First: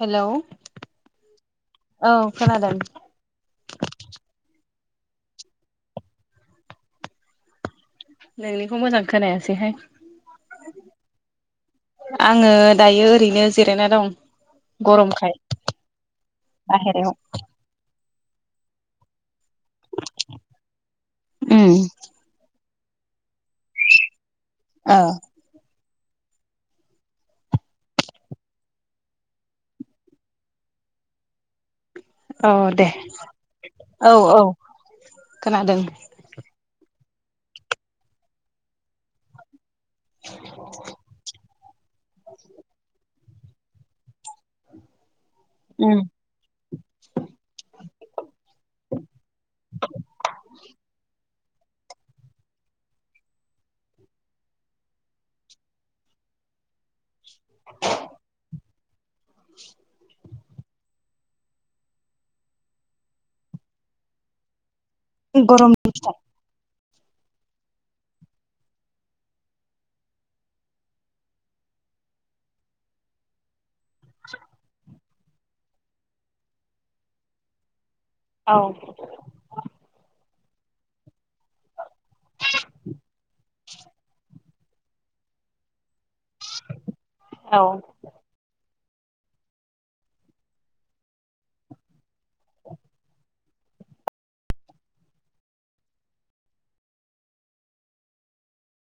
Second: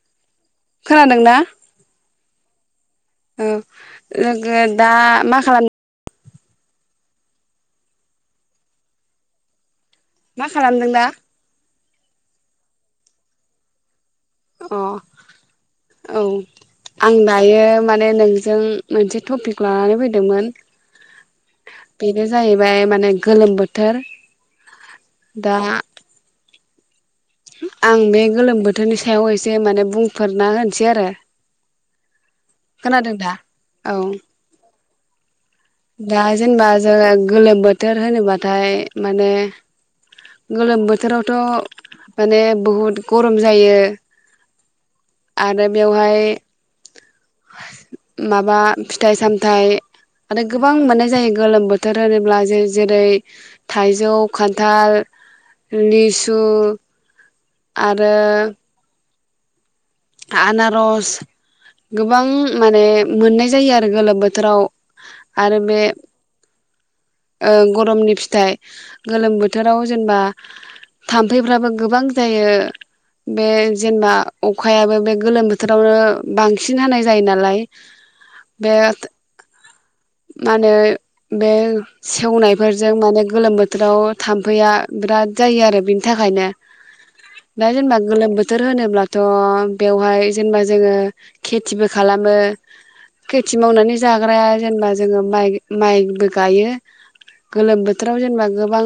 Hello खोनादोंना औ खोनादों औ लोगो दा मा खालाम नोंनिखौ मोजां खोनायासैहाय मा खालामदों दा आङो दायो ओरैनो जिरायना दं अ गरमखाय औ आं बाहेरायाव। दायो माने ए नोंजों मोनसे टपिक लानानै फैदोंमोन उम बेनो जाहै जायमाने गोलोम बोथोर दा आं बे गोलोम बोथोरनि सायाव एसे माने बुंफोरना होनोसै आरो औ दे खोनादों दा औ औ [inaudible] दा जेनेबा जोङो गोलोम बोथोर होनोबाथाय माने गोलोम बोथोरावथ' माने बहुद गरम जायो आरो बेवहाय उम। माबा फिथाइ सामथायाइ आरो गोबां मोननाय जायो गोलोम बोथोर होनोब्ला जे जेरै थाइजौ खान्थाल लिसु आरो [inaudible] आनारस गोबां माने मोननाय जायो आरो गोलोम बोथोराव आरो गरम बे नि फिथाइ ओ गरमनि फिथाइ गोलोम बोथोराव जेनेबा थाम्फैफ्राबो गोबां जायो बे जेनेबा अखायाबो बे गोलोम बोथोरावनो बांसिन हानाय जायो नालाय औ बे मा होनो बे सेवनायफोरजों माने गोलोम बोथोराव थाम्फैया बिराद जायो आरो बि थाखायनो औ दा जेनेबा गोलोम बोथोर होनोब्ला थ' बेवहाय जेनेबा जोङो खेथिबो खालामो खेथि मावनानै जाग्राया जेनेबा जोङो माइ माइबो गायो गोलोम बोथोराव जेनेबा गोबां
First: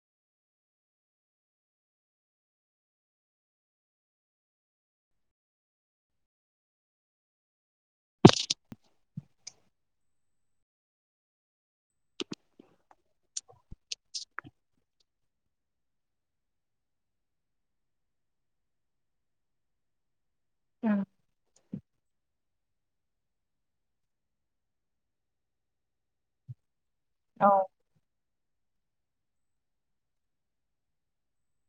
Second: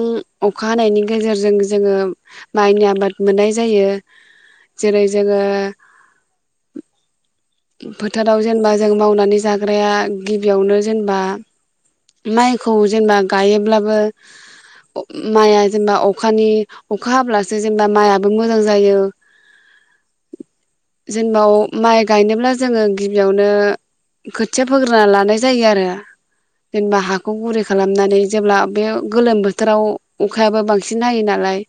अखा हानायनि गेजेरजों जोङो माइनि आबाद मोननाय जायो जेरै जोङो [inaudible] फोथाराव जेनेबा जों मावनानै जाग्राया गिबियावनो जेनेबा माइखौ जेनेबा गायोब्लाबो माइआ जेनेबा अखानि अखा हाब्लासो जेनेबा माइ आबो मोजां जायो उम जेनेबाव माइ बेनोब्ला जोङो गिबियावनो खोथिया फोग्रोना लानाय जायो आरो जेनेबा हाखौ औ गुरै खालामनानै जेब्ला बे गोलोम बोथोराव अखायाबो बांसिन हायो नालाय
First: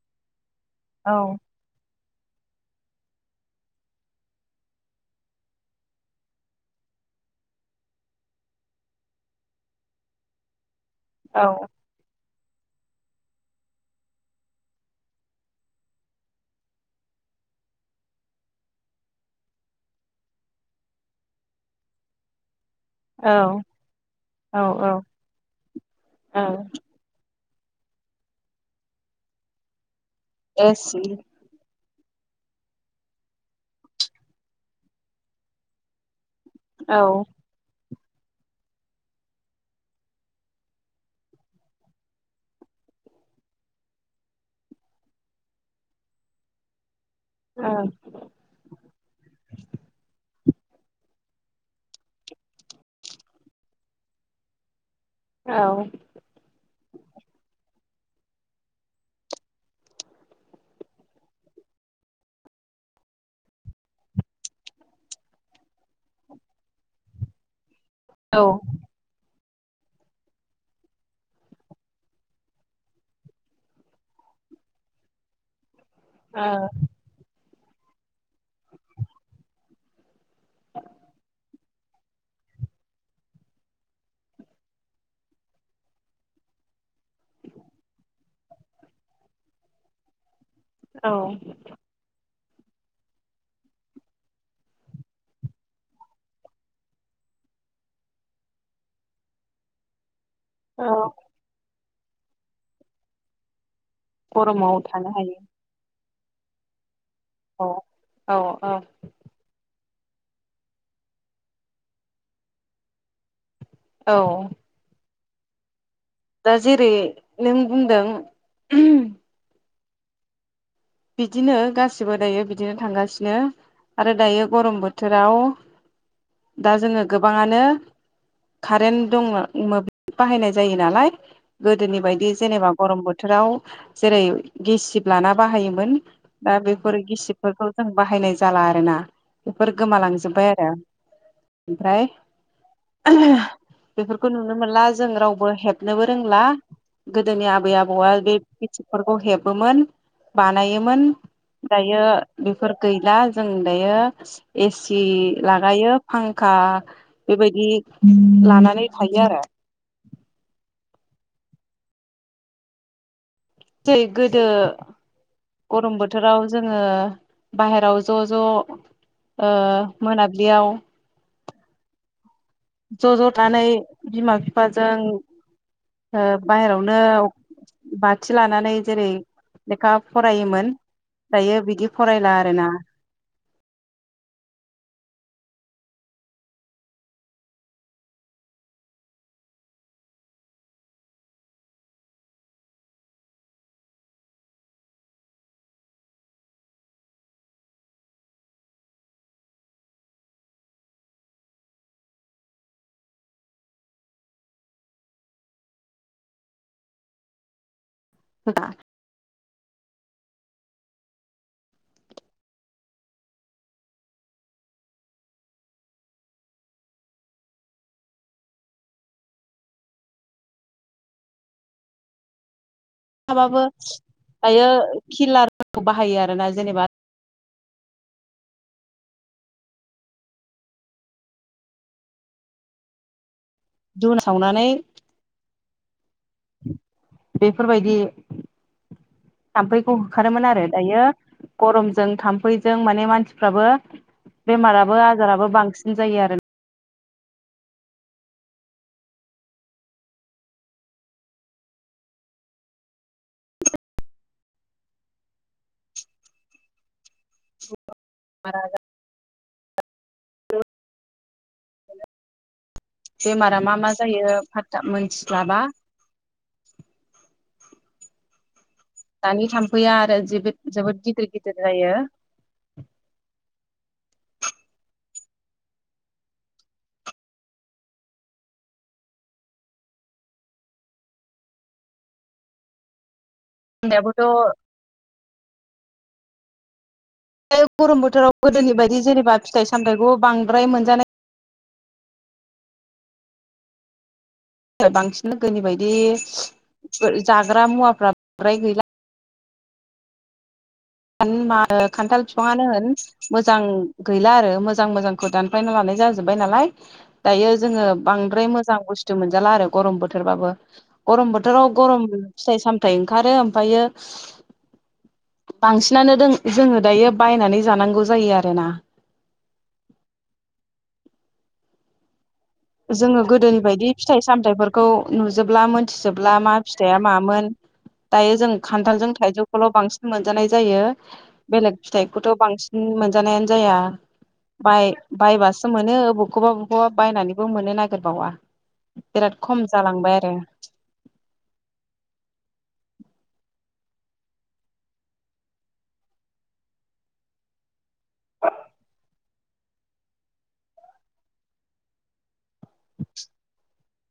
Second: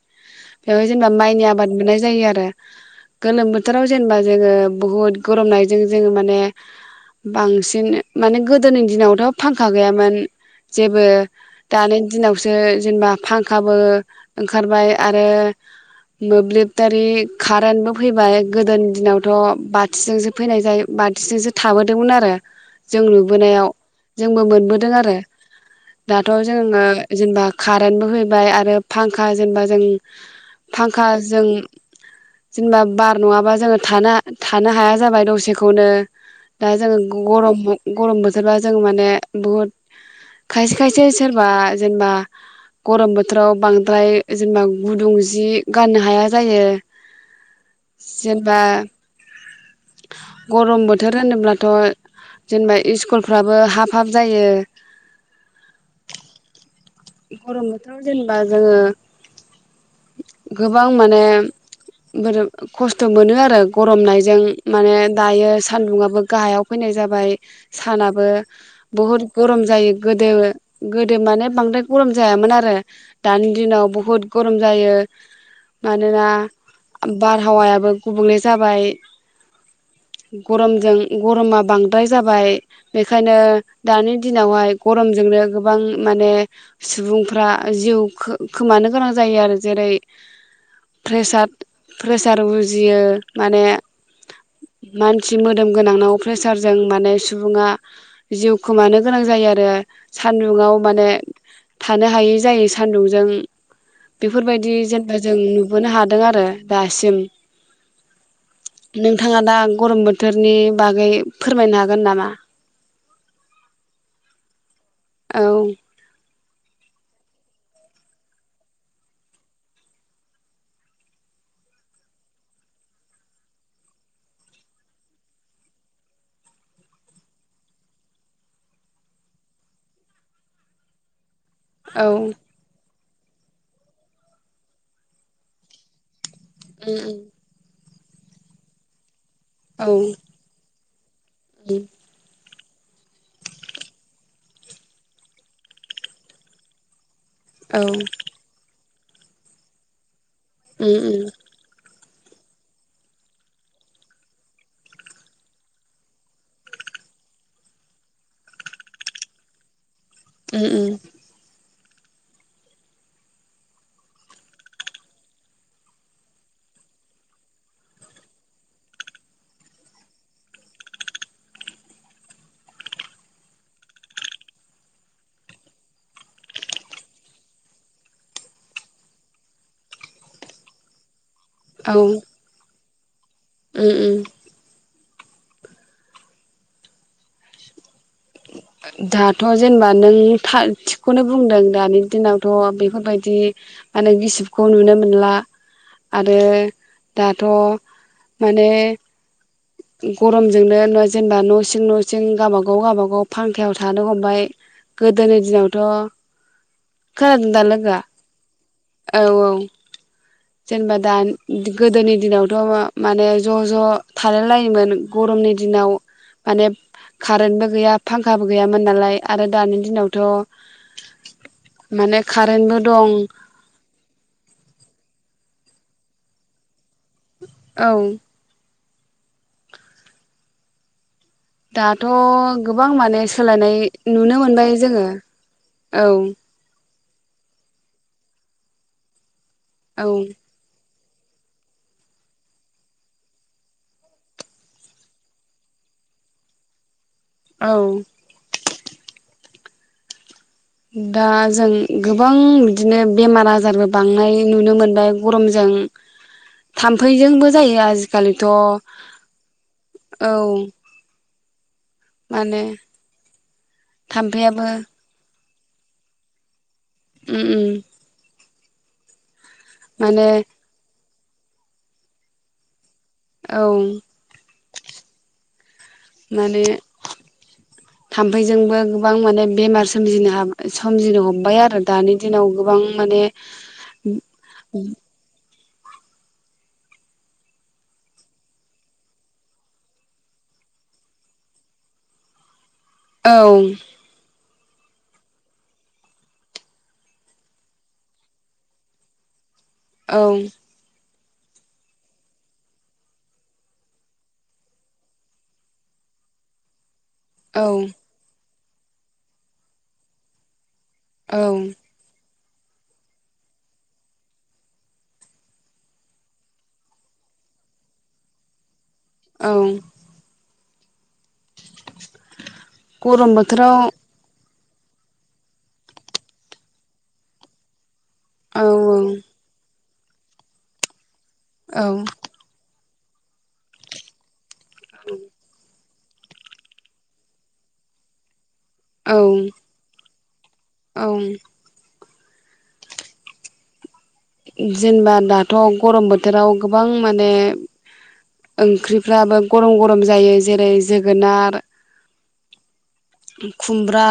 बेवहाय जेनेबा औ माइनि आबाद मोननाय जायो आरो [unintelligible] गोलोम बोथोराव जेनेबा जोङो बुहुद गरमनायजों जोङो माने बांसिन माने गोदोनि दिनावथ' फांखा गैयामोन जेबो औ दानि दिनाव सो जेनेबा फांखाबो ओंखारबाय आरो मोब्लिबारि कारेन्बो फैबाय गोदोनि दिनावथ' बा थिजोंसो फैनाय जाय बाथिजोंसो थाबोदोंमोन आरो जों औ नुबोनायाव जोंबो औ औ। मोनबोदों आरो दाथ' औ जोङो जेनेबा कारेन्बो फैबाय आरो फांखा जेनेबा जों एसि फांखा जों जेनेबा बार नङाबा जोङो थाना थानो हाया जाबाय दसेखौनो दा जोङो औ गरम गरम बोथोरबा जों माने बुहुद खायसे खायसे सोरबा जेनेबा गरम बोथोराव बांद्राय जेनेबा गुदुं जि गाननो हाया जायो। औ [inaudible] जेनेबा गरम बोथोर होनोब्लाथ' जेनेबा इसकुलफ्राबो हाब हाब जायो औ गरम बोथोराव जेनेबा जोङो गोबां माने बोरो खस्थ' मोनो आरो गरमनायजों माने दायो सान्दुंङाबो गाहायाव फैनाय जाबाय सानाबो ओ बहुत गरम जायो गोदो गोदो माने बांद्राय गरम जायामोन आरो दानि दिनाव बहुद गरम जायो। मानोना औ बार हावायाबो गुबुंले जाबाय गरमजों गरमा बांद्राय जाबाय बेखायनो दानि दिनावहाय गरमजोंनो गोबां माने सुबुंफ्रा जिउ खोमानो गोनां जायो आरो जेरै प्रेसाद प्रेस [unintelligible] उजियो माने मानसि मोदोम गोनांनाव प्रेसारजों माने सुबुङा जिउ खोमानो गोनां जायो आरो सान्दुङाव औ माने थानो हायै जायो सान्दुंजों बेफोरबायदि गरमाव थानो जेनेबा जों हायो नुबोनो हाद दों आरो दासिम औ। औ औ नोंथाङा दा गरम बोथोरनि बागै फोरमायनो हागोन नामा? औ। औ। दा जेरै नों बुंदों। बिदिनो गासिबो दायो बिदिनो थांगासिनो आरो दायो गरम बोथोराव दा जोङो गोबाङानो कारेन्ट दं मोब्लिब बाहायनाय जायो नालाय। गोदोनि औ बायदि जेनेबा गरम बोथ थोराव जेरै गेसिब लाना बाहायोमोन मोन। दा बेफोर उम उम गिसिबफोरखौ जों बाहायनाय जाला आरोना। बेफोर औ गोमालांजोबबाय आरो। ओमफ्राय। बेफोरखौ नुनो मोनला जों रावबो हेबनोबो रोंला। गोदोनि आबै उम आबौआ बे गिसिब फोरखौ हेबोमोन। बानायोमोन उम दायो बेफोर गैला जों दायो एसि लागायो फांखा बेबायदि लानानै थायो आरो। उम उम। जेरै गोदो गरम बोथोराव जोङो बाहेराव ज' ज' ओ मोनाब्लियाव ज' ज' थानानै बिमा बिफाजों ओ बाहेरायावनो बाथि लानानै जेरै लेखा फरायोमोन। दायो बिदि औ फरायला आरोना। उम उम। दाथ' जेनेबा नों था थिगखौनो बुंदों दानि दिनावथ' बेफोरबायदि माने गिसिबखौ नुनो मोनला आरो दाथ' माने गरमजोंनो जेनेबा न' सिं न' सिं गाबागाव गाबागाव फांखायाव थानो हमबाय गोदोनि दिनावथ' खोनादों दा लोगोआ? औ [unintelligible] जेनेबा दा गोदोनि दिनावथ' माने ज' ज' थालाय लायोमोन गरमनि दिनाव माने कारेन्तबो गैया। फांखाबो गैयामोन नालाय आरो दानि दिनावथ' माने कारेन्टबो दं माबाबो दायो खिलार बाहायो आरोना जेनेबा औ। दाथ' गोबां माने सोलायनाय दुन नुनो सावनानै मोनबाय जोङो औ। बेफोरबायदि। थाम्फैखौ औ होखारोमोन आरो दायो गरमजों थाम्फैजों माने मानसिफ्राबो बेमाराबो आजाराबो बांसिन जायो आरो। औ दा जों गोबां बिदिनो बेमार आजारबो बांनाय नुनो मोनबाय गरमजों थाम फै जोंबो जायो आजिकालिथ' औ माने बेमारा मा मा जायो थाम्फैयाबो फाथ्था मिथिस्लाबा उम उम दानि थाम फैया आरो माने जिबोद जोबोद गिदिर गिदिर जायो। औ माने थाम्फैजोंबो गोबां माने बेमार सोमजिनो हाबा सोमजिनो हमबाय आरो दानि दिनाव गोबां माने दाबोथ' बे गरम बोथोराव गोदोनि बायदि जेनेबा फिथाइ सामथायइखौ बांद्राय मोनजानाय औ [unintelligible] बांसिन गोदोनि बायदि ओ जाग्रा मुवाफ्रा फ्राय गैला। औ मा खान्थाल बिफाङानो होन मोजां गैला आरो मोजां मोजांखौ दानफायना लानाय जाजोब्बाय नालाय दायो औ जोङो बांद्राय मो मोजां बुस्थु मोनजाला आरो गरम बोथोरबाबो। गरम औ बोथोराव गरम फिथाइ सामथाइ ओंखारो ओमफायो बांसिनानो दों जोङो दायो बायनानै जानांगौ जायो आरोना। औ जोङो गरम गोदोनि बोथोराव बायदि फिथाइ सामथाइफोर खौ नुजोबला मोनथिजोबला मा फिथाइया मामोन? दायो जों औ खान्थालजों थाइजौखौल' बांसिन मोनजानाय जायो। बेलेग औ फिथाइखौथ' बांसि न उम मोनजानायानो जाया। बाय बायबासो मोन नो बखौबा बखौबा बायनानै बो मोननो नागेरबावा। बिराद औ खम जालांबाय दा औ जेनबा दाथ' गरम बोथोराव गोबां माने ओंख्रिफ्राबो गरम गरम जायो जेरै जोगोनार खुमब बा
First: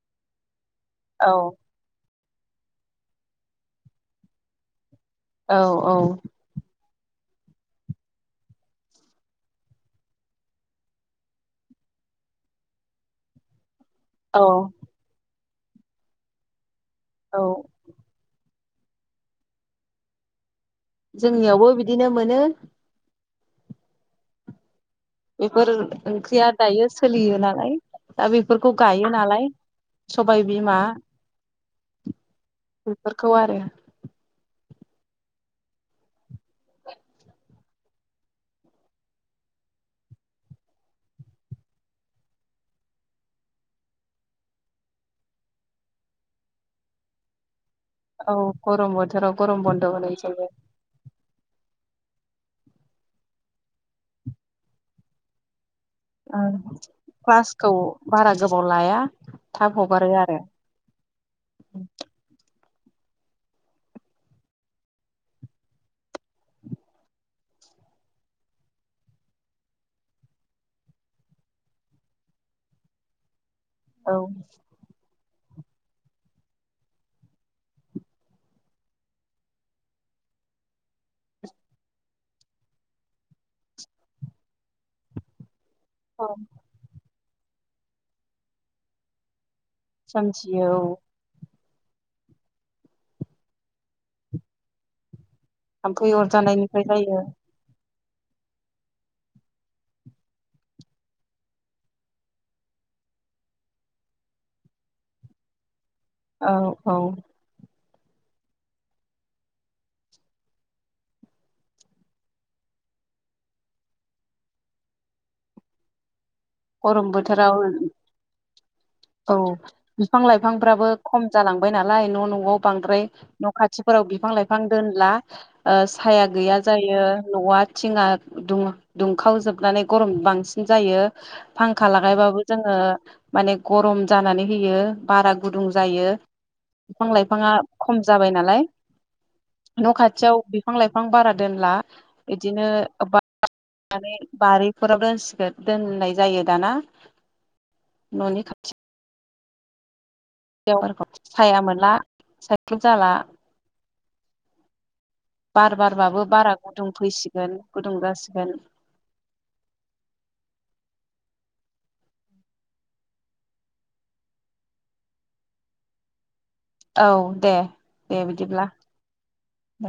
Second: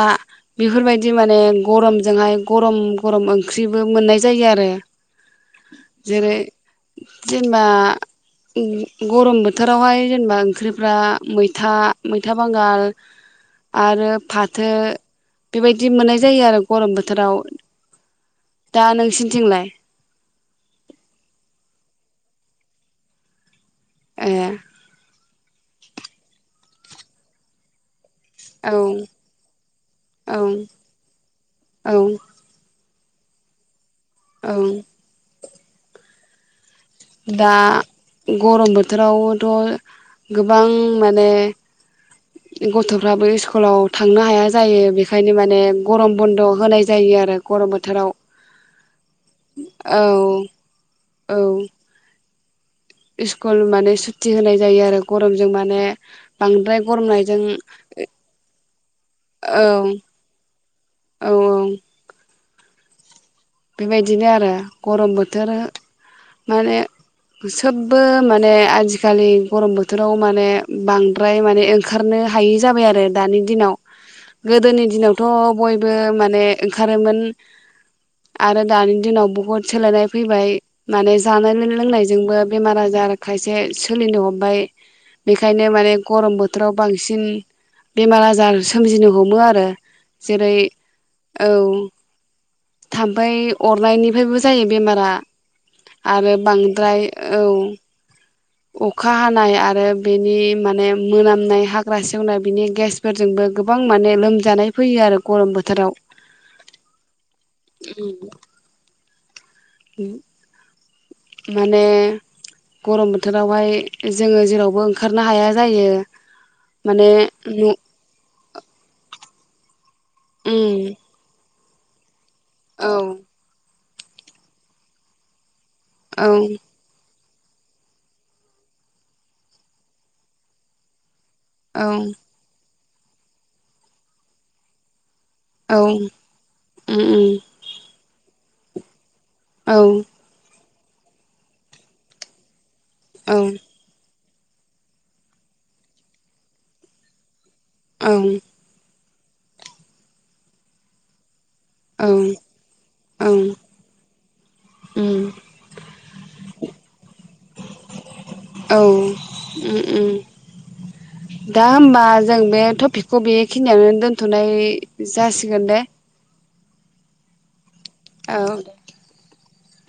बेफोरबायदि औ माने गरमजोंहाय गरम गरम ओंख्रिबो मोननाय जायो आरो औ औ जेरै जेनेबा ग गरम बोथोरावहाय जेनेबा ओंख्रिफ्रा मैथा मैथा बांगाल आरो औ फाथो बेबायदि मोननाय जायो आरोब गरम बोथोराव औ दा नोंसिनिथिंलाय? जोंनियावबो बिदिनो मोनो। ए बेफोर ओंख्रिया दायो सोलियो नालाय दा बेफोरखौ औ गायो नालाय औ सबाय बिमा औ बेफोरखौ आरो ओम दा गरम बोथोरावथ' गोबां माने गथ'फ्राबो इस्कुलाव थांनो हाया जायो बेखायनो माने गरम बन्द' होनाय जायो आरो गरम बोथ औ गरम बोथोराव गरम बन्द' औ होनायसैबो औ स्कुल माने सुतटि होनाय जायो आरो गरमजों माने ओ बांद्राय गरमनायजों क्लासखौ बारा गोबाव लाया औ थाब हगारो आरो औ बेबायदिनो आरो गरम बोथोर माने सोबबो माने आजिखालि गरम बोथोराव माने बांद्राय माने ओंखारनो हायि जाबाय आरो दानि दिनाव। औ गोदोनि दिनाव थ' बयबो माने ओंखारोमोन। आरो दानि दिनाव बुहुद सोलायनाय फैबाय माने जानाय लोंनायजोंबो बेमार आजार खायसे सोलिनो हमबाय बेखायनो बे माने औ गरम बोथोराव बांसिन बेमार आजार सोमजिनो हमो आरो जेरै सोमजियो औ औ [inaudible] थामफै अरनायनिफ्रायबो जायो बेमारा। थाम्फै आरो अरजानायनिफ्राय बांद्राय जायो औ अखा हानाय आरो बेनि माने मोनामनाय हाग्रा सेवनाय बिनि गेसफोरजोंबो गोबां माने लोमजानाय फैयो आरो गरम बोथोराव। औ औ उम उम माने गरम बोथोरावहाय जोङो जेरावबो ओंखारनो हाया जायो। माने गरम बोथोराव उमहो औ बिफां लाइफांफ्राबो खम जालां बाय नालाय न' न न'आव औ बांद्राय न' खाथि फोराव बिफां लाइफां दोनला। ओ साया औ गैया जायो। न'आ थिंआ दुं दुंखावजोबनानै गरम बांसिन जायो। औ फांखा लागायबाबो जोङो माने गरम जानानै होयो। बारा गुदुं औ जायो उम बिफां उम लाइफाङा खम जाबाय नालाय न' औ खाथियाव बिफां बिफां लाइफां बारा दोनला इदिनो [unintelligible] अब बा औ माने बारिफोराव दोनसिगोन दोननाय जायो दाना। औ न'नि खाथि याव साया मोनला औ साइख्लुम जाला उम बार बारबाबो बारा गुदुं फैसिगोन गुदुं जासिगोन। औ उम उम दा होमबा जों बे टपिकखौ बेखिनियानो दोनथ'नाय जासिगोन दे। औ दे दे औ बिदिब्ला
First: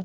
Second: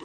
दे